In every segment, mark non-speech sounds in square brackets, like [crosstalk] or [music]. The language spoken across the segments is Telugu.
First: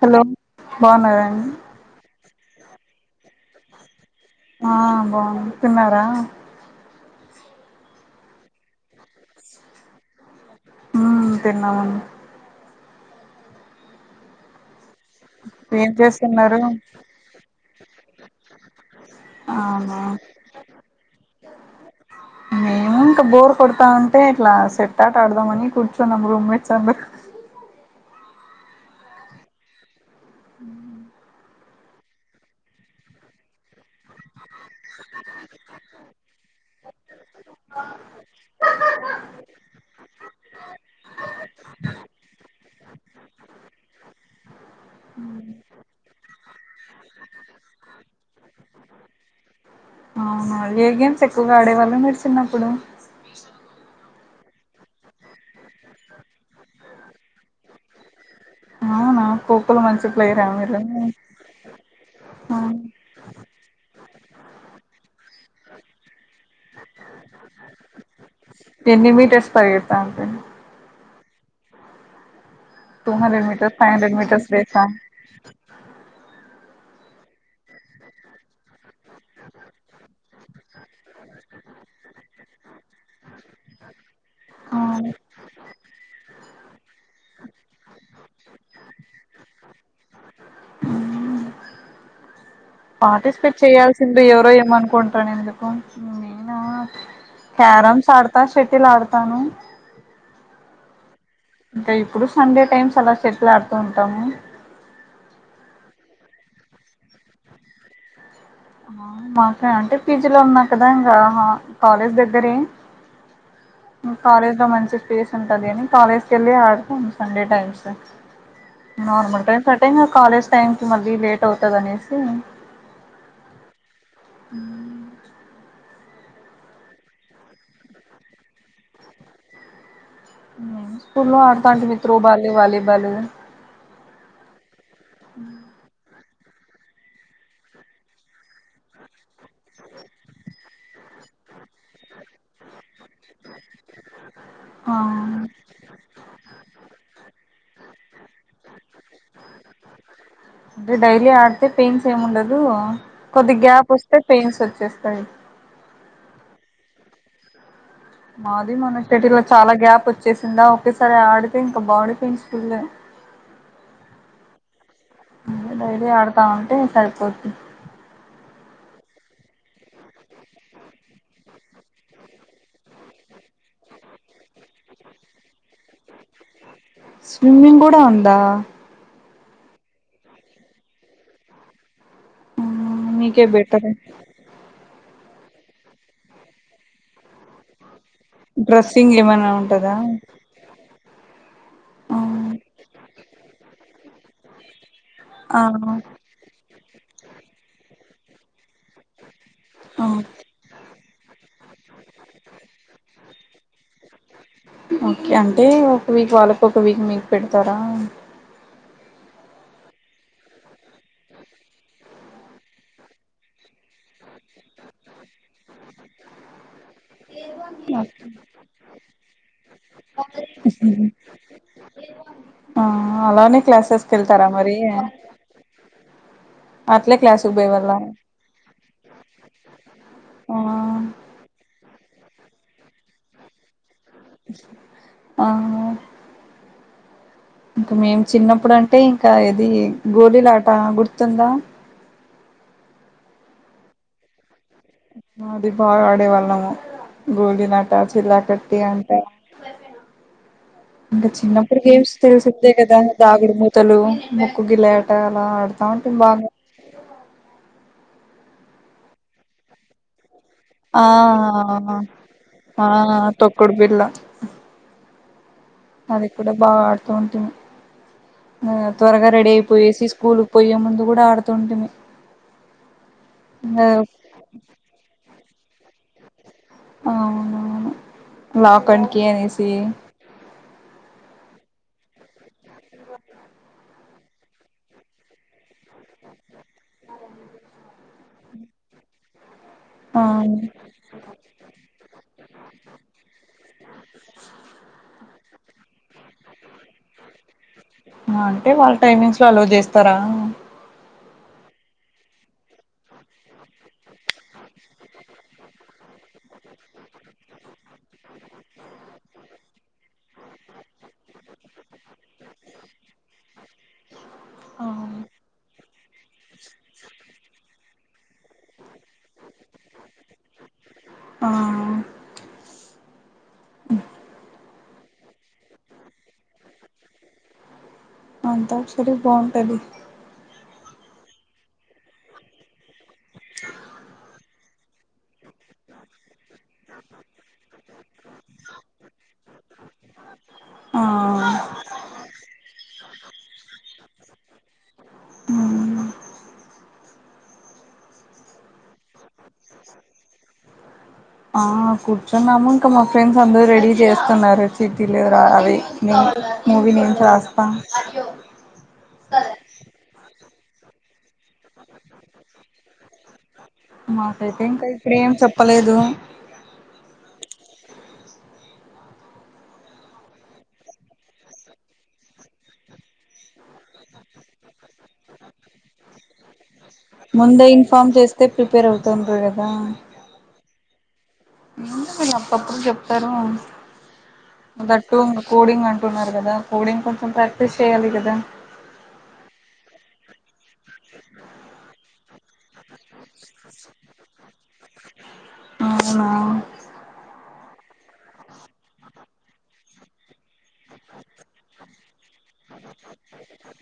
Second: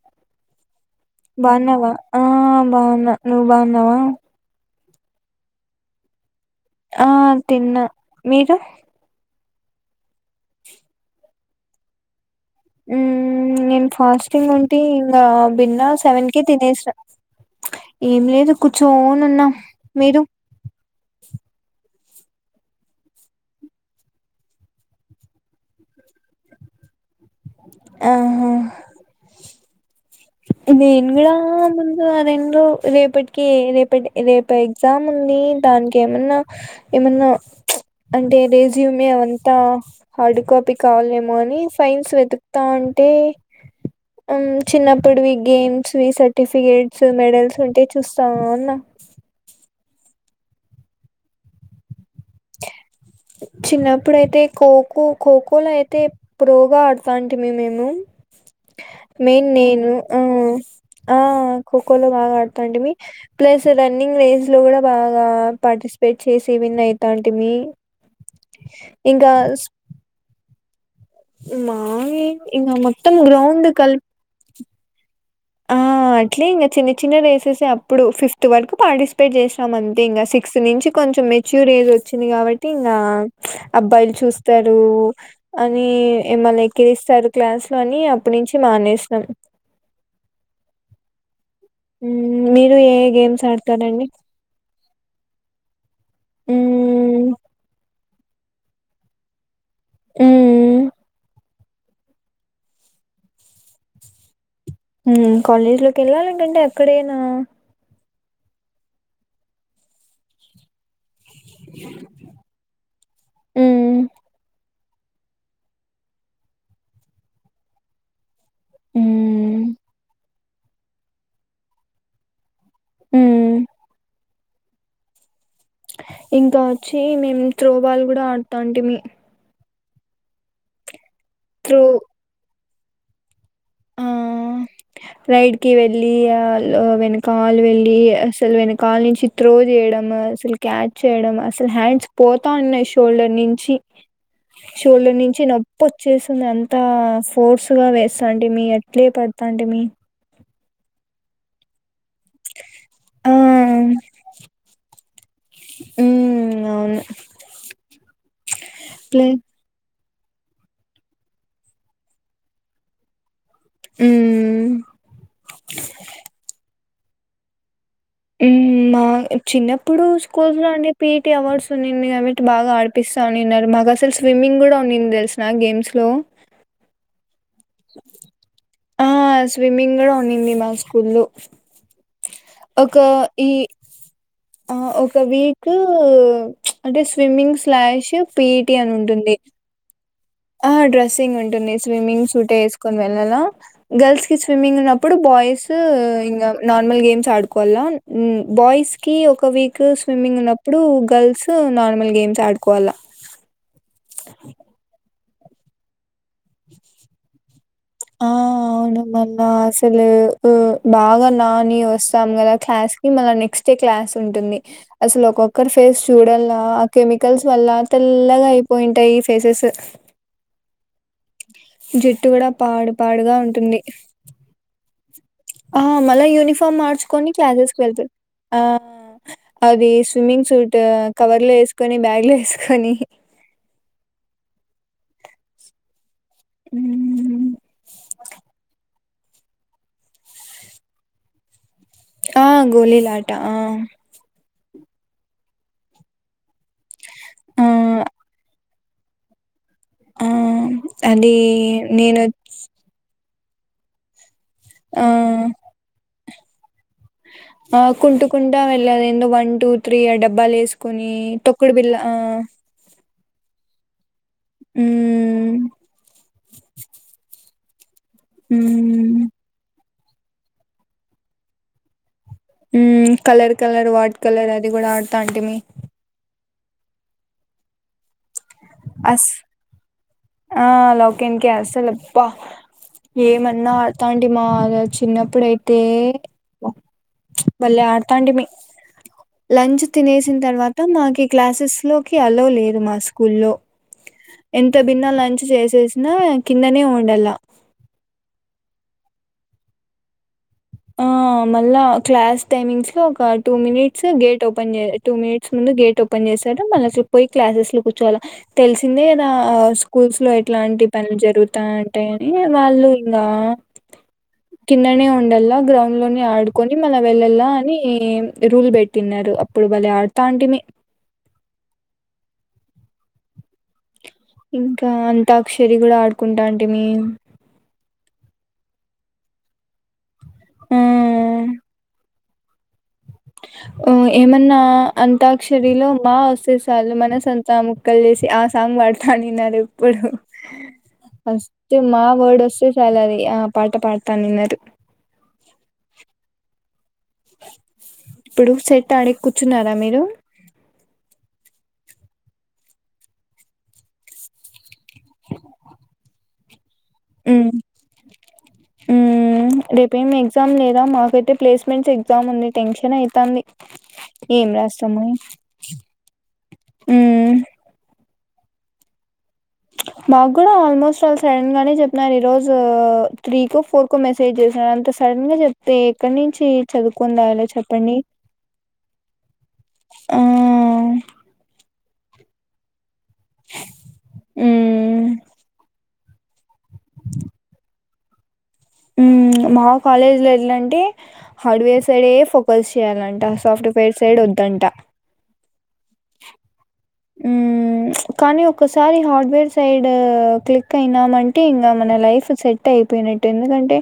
హలో బాగున్నారండి బాగున్నావా ఆ బాగున్నా నువ్వు బాగున్నావా ఆ బాగున్నా తిన్నారా ఆ తిన్నా మీరు ఉ తినం అండీ ఉమ్ నేను ఫాస్టింగ్ ఉం టి ఇంకా బిన్న ఏం సెవెన్ కి చేస్తున్నారు తినేసాం ఏం లేదు కూర్చోనున్నా అవునా మీరు మేము ఇంకా బోర్ కొడతా ఉంటే ఇట్లా సెట్ అట ఆడదామని కూర్చోన్నాం రూమ్మేట్స్ అందరుూ ఆహా నేను కుడా ఆ ముందు అ రెండు రేపటికి రేపటి రేపు ఎగ్జామ్ ఉంది దానికి ఏమన్నా ఏమన్నా అంటే రెజ్యూమ్ త హార్డ్ కాపీ కాలేమో అని ఫైన్స్ వెతుక్తా అంటే ఉమ్ చిన్న పుడువి గేమ్స్ వి సర్టిఫికేట్స్ మెడల్స్ ఉంటే చుస్తావున్నా ఆ ఏ గేమ్స్ ఎక్కువగా ఆడేవాళ్ళు మీర్ చిన్నప్పుడు చిన్నప్పుడైతే కోకో కోకోలో అయితే ప్రోగా అడ్తంటిని నేను అవునా మెయిన్ ఖోఖోలో నేను మంచి ఆ ప్లేయరా మీరు ఆ కోకో లో బాగా ఆడుతాంటిమీ ప్లస్ రన్నింగ్ ర లో కూడా బాగా పార్టిసిపేట్ చేసి విన్ అయ్ తాంటిమీ ఎన్ని మీటర్స్ పరిగెత్తా ఉంటారు మానే ఇంగ మొత్తం గ్రౌండు కల్ రెస ఆ అట్లేగా చిన్న చిన్న రేసెస్ అప్పుడు ఫిఫ్త్ వరకు పార్టిసిపేట్ చేసాం. అంతే ఇంకా సిక్స్త్ నుంచి కొంచెం మెచ్యూర్ ఏజ్ వచ్చింది కాబట్టి ఇంగా అబ్బాయిలు చూస్. తరు అనీ ఎమన్న ఎక్కిరిస్తారు క్లాస్ లో అని అప్ నుంచి మానేస్నాన్ ఉమ్ పార్టిసిపేట్ చేయయాల్సిందే ఎవరో ఏమనుకుంటారనే ఎందుకు నేనా హ్మ్. క్యారమ్ తాడ్తా శెటిల్ ఆడ్తను ఉమ్మ్మ్ అంటే ఇప్పుడు సండే టైమ్స్ అలా శెట్ల్ ఆడుతూ ఉంటాము ఉమ్ కాలేజ్లో కెల్లా లేకుంటే ఎక్కడేనా ఆ మాక అంటే పీజీలో ఉన్నా కదా ఇంగ హ కాలేజ్ దగ్గరే హ్మ్. నువ్ కాలేజ్ల మంచిగ పేస్ ఉంటది అని కాలేజ్ క వెళ్ళి ఆడ్తాం సండే టైమ్స్ నార్మల్ టైమ్ హ్మ్. కటైన్ గ కాలేజ్ టైమ్కి మళ్ళీ లేట్ అవుతది అనేసి ఉమ్ ఉమ్ ఇంకా వచ్చి మేం త్రోబాల్ కూడా అడ్తంటిమి ఉమ్ ఉహు స్కూల్లో ఆడుాంటమి త్రో బాల్య వాాలి దలు రైడ్కి వెళ్ళి కాల్ వెనకాల వెళ్ళి అసల్ వెనకాల నుంచి త్రో చేయడం అసలు క్యాచ్ చేయడం అసలు హ్యాండ్స్ పోత ఉన్నాయి షూ షోల్డర్ నుంచి షోల్డర్ ఆ నుంచి నొప్ప వచ్చేసింది అంతా స్ దోస్త్ గా వేస్తా అంటె మీ ఎట్లే పద్ తాంటేమీ అ డైలీ ఆడతే పెయిన్స్ ఏముండదు ఆ కొద్ది గ్యాప్ వస్తే పెయిన్స్ వచ్చేస్తాయి ఉమ్ అవును మాది మన ప్లే చెటి లో చాలా గ్యాప్ వచ్ వచ్చేసిందా ఒకేసారి ఆడితే ఇంకా బాడీ పెయిన్స్ ఫుల్లు ఉమ్ డైలీ ఆడతాంటే సరిపోద్ది ఉ మా చిన్నప్పుడు స్కూల్స్ లో అండి పిఈటి అవార్డ్స్ ఉన్నింది కాబట్టి బాగా ఆడిపిస్తా అనిన్నారు మాకు అసలు స్విమ్మింగ్ కూడా ఉన్నింది తెలుసా గేమ్స్ లో స్విమ్మింగ్ కూడా ఉందా ఆ స్విమ్మింగ్ కూడా ఉన్నింది మా స్కూల్లో ఒక మీకే ఈ బెటర్ ఆ ఓ ఒక వీక్ అంటే స్విమ్మింగ్ స్లాష్ పిఈటి డ్రెస్సింగ్ ఏమైనా ఉంటదా డ్రస్సింగ్ ఉంటుంది స్విమ్మింగ్ సూటే వేసుకొని వెళ్ళాల గర్ల్స్ కి స్విమ్మింగ్ ఉన్న ఇప్పుడు ఆ బాయ్స్ ఇంగా నార్మల్ గేమ్స్ ఆడుకోవాల బాయ్స్ కి ఒక ఒక వీక్ స్విమ్మింగ్ ఉన్నప్పుడు గర్ల్స్ నార్మల్ గేమ్స్ ఆడుకోవల్లా ఓ అంటే ఒక వీక్ వాళ్ళకు ఒక వీక్ మీకు పెడతారా ఆ అవును మళ్ళా అసలు ఉ బాగా నాని వస్తాం కదా క్లాస్ కి మళ్ళ నెక్స్ క్లాస్ ఉంటుంది అసలు ఒక్కొక్కరు ఫేస్ చూడల్లా ఆ కెమికల్స్ వల్ల తెల్లగా అయిపోయింటాయి ఫేసెస్ జుట్టు కూడా ఆ పాడు పాడుగా అలానే ఉంటుంది క్లాసెస్ కి వెళ్తారా మరి మళ్ళ యుని ఫాం అట్లే మార్చుకొని క్లాసుకి క్లాసెస్ కి పోయేవాళ్ళ వెళ్తాం ఆది స్విమ్మింగ్ సూట్ ఆ కవర్ లో ఏసు కొని బ్యాగ్లో వేసుకొని అవును మ్మ్. ఇంకా మేము చిన్నప్పుడు అంటే ఇంకా ఏది గోళీల ఆట గుర్తుందా ఆ గోలీలా ఆట ఆ అది బాగా ఆడే వాళ్ళము ఆ గోలీల ఆట చిల్లా క తీ అంతే ఆ అంటే అది చిన్నప్పుడు గేమ్స్ నేను తెలిసిందే కదా దాగుడుమూతలు ముక్కు గ ఆ లేట అలా ఆడతాను చ బాగా ఆ కుంట కుంటా వెళ్ళేది వన్ టూ త్రీ అ డబ్ బ్బాలు ఆ వేసుకుని తొక్కుడు బిల్ళ ఆ తొకుడుబిల్లా మ్మ్ అది కూడా బాగా ఆడుతూ ఉంటిమి ఆ మ్మ్ త్వరగా రెడీ అయిపోయిసి స్కూలుకు పోయే ముందు కూడా ఆడుతుంటిమీ ఉ కలర్ కలర్ వాట్ కలర్ అది కూడా ఆడతా అంటిమీ లాకాడ్కి అస్ అనేసి ఆ లాక్కేన్కి అసలుబ్బ ఏమన్నా ఆడతాండిమా అసలు చిన్నప్పుడైతే బలే ఆడతంతిని లంచ్ తినేసిన ఆ తర్వాత మాకి క్లాసెస్ లోకి అలో లేదు మా స్కూల్ లో ఎంత లంచ్ చేసేసినా కిందనే ఉండలా అంటే వాళ్ళ టైమింగ్స్ లో అల్లో చేస్తారా ఆ మళ్ళా క్లాస్ టైమింగ్స్ లో ఒక two minutes gate open two minutes ముందు గేట్ ఓపెన్ చేశారు మళ్ళ పోయి క్లాసెస్ లో కూర్చోల తెలిసిందే కదా స్కూల్స్ లో ఎట్లాంటి పనులు జరుగుతా ఉంటాయని వాళ్ళు ఇంకా కిందనే అవును ఉండల గ్రౌండ్ లోని ఆడుకొని మళ వెళ్ళలా అని రూల్ పెట్టిన్నారు అప్పుడు భలే అడతాంటిమి ఆ ఇంకా అంతాక్షరి కూడా ఆడుకుంటవుంటిమి అంతాక్షరి బాగుంటది హ ఆ ఏమన్నా అంతాక్షరిలో మా వసే చాలు మనసుంతా ముక్కలు చేసి ఆ సాంగ్ పాడుతానున్నారు ఇప్పుడు ఆ ఫస్తే మా వర్డ్ వస్తే చాలు అది ఆ పాట పాడతా విన్నారు ఇప్పుడు సెట్ ట్టడ కూర్చున్నారా మీరు ఆ కూర్చున్నాము ఇంకా మా ఫ్రెండ్స్ అందరు రెడీ చేస్తున్నారు చిటీలు అవి మే మూవీ నేమ్స్ మ్మ్ రాస్తా మ్మ్ రేపేం ఎగ్జామ్ లేదా మాకు అయితే ప్లేస్మెంట్స్ ఎగ్జామ్ ఉంది టెన్షన్ అవుతుంది ఏం మాకైతే ఇంకా రాస్తామో ఇప్పుడు ఏం చెప్పలేదు హా మాకు కూడా ఆల్మోస్ట్ సడన్ గానే చెపిన్నరూ ఈరోజు త్రీకో ఫోర్ కు మెసేజ్ చేసిన అంత సడన్ గా చెప్తే ఎక్కడి నుంచి చదువుకుంరావలా ముందే చెప్పండి ఇన్ఫార్మ్ చేస్తే ప్రిపేర్ అవుతుండ్రు కదా ఆ ఇ అప్పప్పుడు చెప్పు మ్మ్ స్తారుదట్టు ఇం కూడింగ్ంట న్నారు కదా కోడింగ్ కొంచెం ప్రాక్టీస్ చేయ్యాలి కదా మ్మ్ మా కాలేజ్ లో ఎట్లా ప చేయాలంట ఆ సాఫ్ట్వేర్ సైడ్ వద్దంట అవునా ఉ కానీ ఒకసారి హార్డ్వేర్ సైడ్ క్లిక్ అయినా అంటే ఇంకా మన లైఫ్ సెట్ అయిపోయినట్టు ఎందుకంటే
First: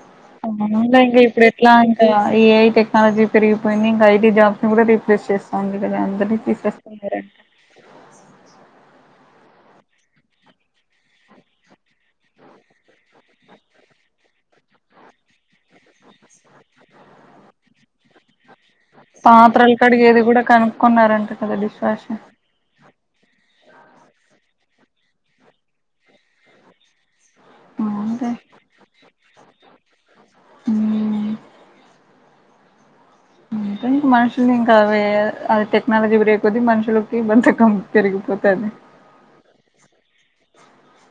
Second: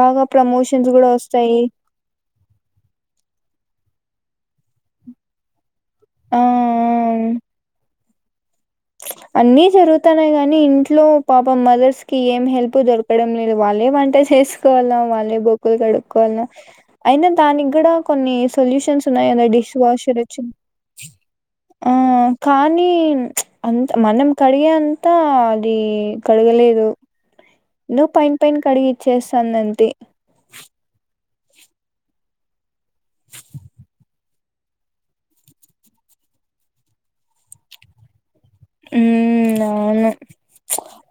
బాగా ప్రమోషన్స్ అవునులే కూడా ఇంక ఇప్పుడు వస్తాయి ఎట్లా ఇంకా ఈ ఏఐ టెక్నాలజీ పెరిగిపోయింది ఇంకా ఐటీ జాబ్ ని కూడా రీప్లేస్ చేస్తాంది అ అందరని అన్ని జరుగుతున్నాయి కాగానీ ఇంట్లో పాప మదర్స్ కిఏం హెల్ప్ దొరకడం లేదు వాళ్ళే వంట చేసుకోవాల వాళ్ళే బొకులు కడుక్కోవాల అయినా దానికి కూడా కొన్ని సొల్యూషన్స్ ఉన్నాయిదా డిష్ పాత్రలు వాషర్ కడిగేది కూడా వచ్చి కనుక్కున్నారంట కదా డిష్ ఆ వాషర్ కానీ అంత మనం కడిగే అంతా అది కడగలేదు నువ్వు అంతే పైన పైన కడిగి ఇచ్చేస్తాందంతే తకు మ ఇంకా అ అది టెక్నాలజీ బ్రే కొద్ది మనుషులకి బంతకం పెరిగిపోంది ఉమ్ అవును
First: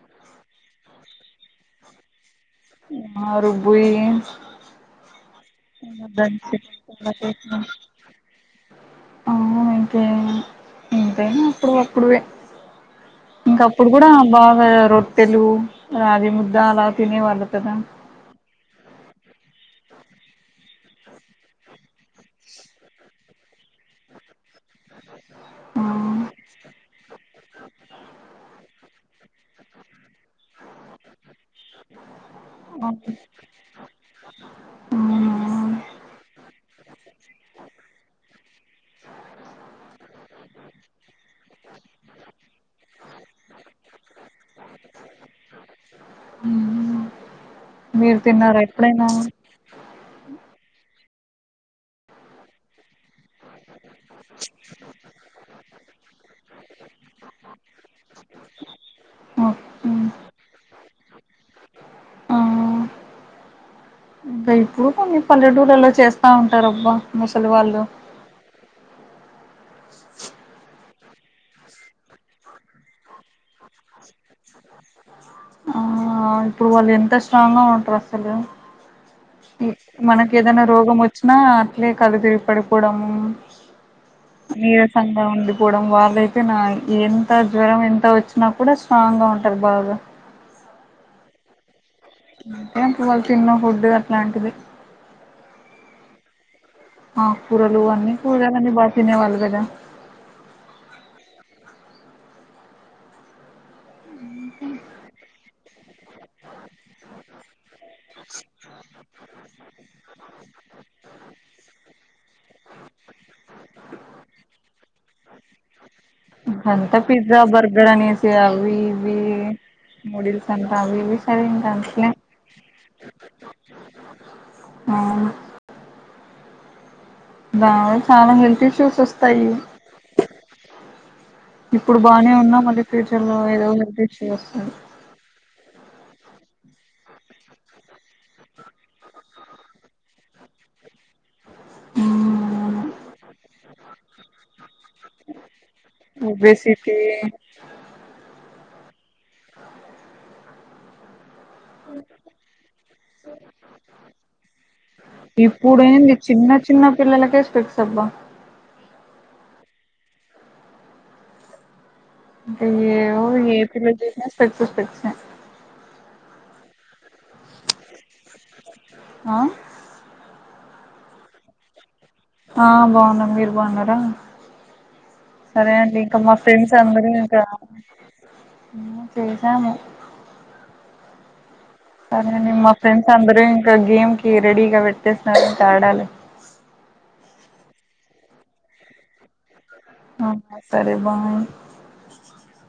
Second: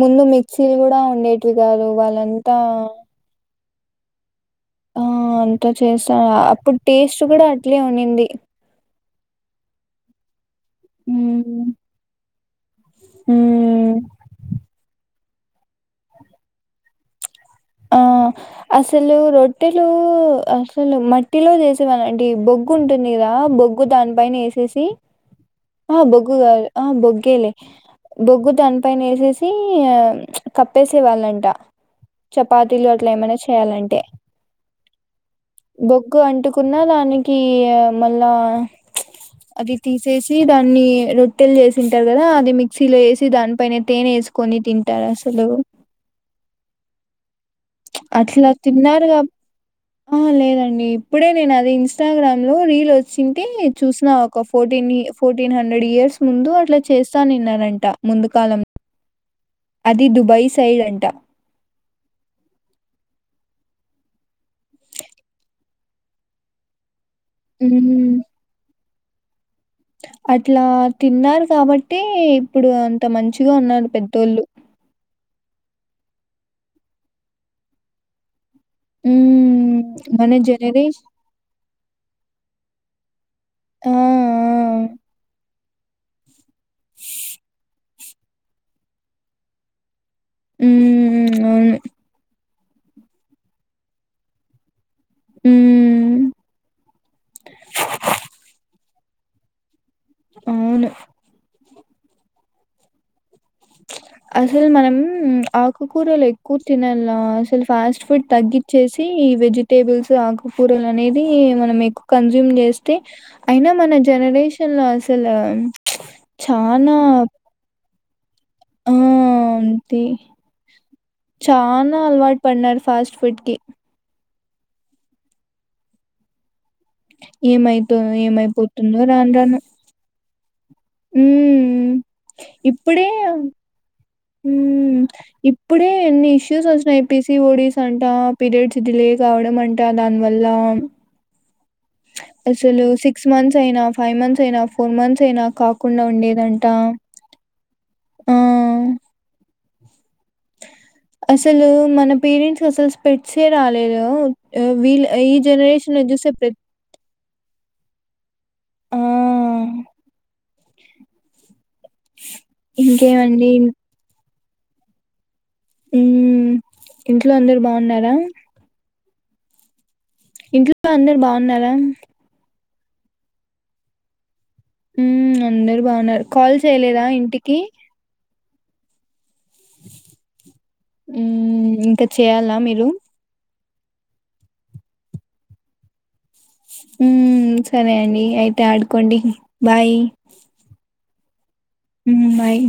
ముందు మీ చిలు కూడా ఉండేటివి కాదు వాళ్ళ న్ ఆరూ పోయి అ ఆ అంతా చేసా అప్పుడు అలా టేస్ట్ కూడా అట్లే ఉనిండింది అవున్ ఇంకే ఇంతైనా ఉమ్ అప్పుడు అప్పుడివే ఇంక అప్పుడు ఉమ్ కూడా బాగా రోట్ ట్టెలు రాగి ముద్ద అలా తినే వాళ్ళుకదా ఆ అసలు రొట్టెలు అసలు మట్టిలో చేస్ డి మనడ్డి బొగ్గు ఉంటుంది కదా గా బొగ్గు దాని పైన ఏసేసి ఆ బొగ్గు కాదు ఆ బొగ్గెలే బొగ్గు దాన్ పైన ఏసేసి కప్పేసే వాళ్ళంట చపాతీలు అవును అట్లా ఏమైనా చేయాలంటే అవునా? బొగ్గు అంటూక్ కున్న దానికి ఏమన్నా అది తీ తీ దాన్ని రొట్టెలు చేసిింటారు కదా అది మిక్సీలో, వేసి దానిపైనే తేనె వేసుకొని తింటారు అసలు. హ్మ్. ప్చ్ మీరు అట్లా తిన్నారా ఎప్పుడైనా తిన్నారుగా ఆ లేదండి ఇప్పుడే నేను అది ఇన్స్టాగ్రామ్లో రీల్ వచ్చింటే చూసిన ఒక ఫోర్టీన్ ఫోర్టీన్ హండ్రెడ్ ఇయర్స్ ముందు అట్లా చేస్తానున్నారు. అంట ముందుకాలం ఓ ది దుబాయ సైడ్ అంట ఆ ఇంకా ఇప్పుడు కొన్ని పల్లెటూళ్రులో చేస్తా ఉంటారు అబ్బా. ముసలు వాళ్లు హ్మ్. అట్లా తిన్నారు కాబట్టి ఇప్పుడు అంత మంచిగా ఉన్నారు పెద్దోళ్ళు. ఆ ఇప్పుడు వాళ్ళు ఎంత స్ట్రాంగ్ గా ఉంటారు అసలు ఈ హ్మ్. మన మనకి ఏదైనా రోగం జనరేష్ వచ్చినా అట్లే కళ్ళు తిరిగి పడిపో పుడము ఆ! ఆ! నిరసంగా ఉంది పోవడం వాళ్ళే నా ఎంత జ్వరం ఎంత అంత వచ్చినా కూడా స్ట్రాంగ్ గా ఉంటాది బాగా ఉ అవును అదే వాళ్ళు తిన్న ఫుడ్ అట్లాంటిది. హ్మ్. ఆకూరలు అన్ని కూరగాయలు బా. తినేవాళ్ళు కదా అవును అసలు మనం ఆకుకూరలు ఎక్కువ తినల్ల అసలు ఫాస్ట్ ఫుడ్ తగ్గించేసి ఈ వెజిటేబుల్స్ ఆకుకూరలు అనేది మనం ఎక్కువ కన్జ్యూమ్ చేస్తే అయినా మన జనరేషన్లో అసల్. సలు ఎంత పిజ్జా బర్గర్ అనేసి అవి ఆ ఇవి అంతే నూడుల్స్ అంటా అవిశ తింటే చానా అట్లానే అలవాటు పడినారు ఫాస్ట్ ఫుడ్ కి ఆ దా ఏమైతో చాలా హెల్త్ ఇష్యూస్ ఏమైపోతుందో రాను వస్తాయి రాను ఉమ్ ఇప్పుడు బానే ఉన్నా మళ్ళీ ఇప్పుడే ఫ్యూచర్ లో ఏదో హెల్త్ ఇష్యూస్ వస్తది. ఉమ్ ఇప్పుడే ఎన్ని ఇష్యూస్ వచ్చినాయి ఎపీస ఓడీస్ అంట పీరియడ్స్ డిలే కావడం అంట దాని వల్ల. మ్మ్ అసలు సిక్స్ మంత్స్ అయినా ఫైవ్ మంత్స్ అయినా ఫోర్ మంత్స్ అయినా కాకుండా ఉండేదంట ఒబేసిటీ ఆ ఆ అసలు మన పేరెంట్స్ అసలు స్పెట్సే రాలేదు వీళ్ళ ఈ జనరేషన్ చూసే ప్ర స్పెక్ట్రం అబ్బా ఆ ఏమో ఇంకేమండి ఎపిలో చే [unintelligible] హ్మ్ ఇంట్లో అందరూ బావున్నారా ఆ ఇంట్లో అందరు బావు న్నారా? ఆ బావున్నాం మీరు బావున్నారా మ్మ్ సరే అందరు అండి ఇంకా బాగున్నారు. మా కాల్ ఫ్రెండ్స్ చేయలేదా అందరూ ఇంకా ఇంటికి? [inaudible] చేసాము హ్మ్ సరే నే మా ఫ్రెండ్స్ అందరూ ఇక గేమ్ కి రెడీగా పెట్టేస్తున్నాడు ఇక ఆడాలి హ్మ్ సరే అండి అయితే ఆడ్కోండి. ఆ సరే బాయ్ హ్మ్ బాయ్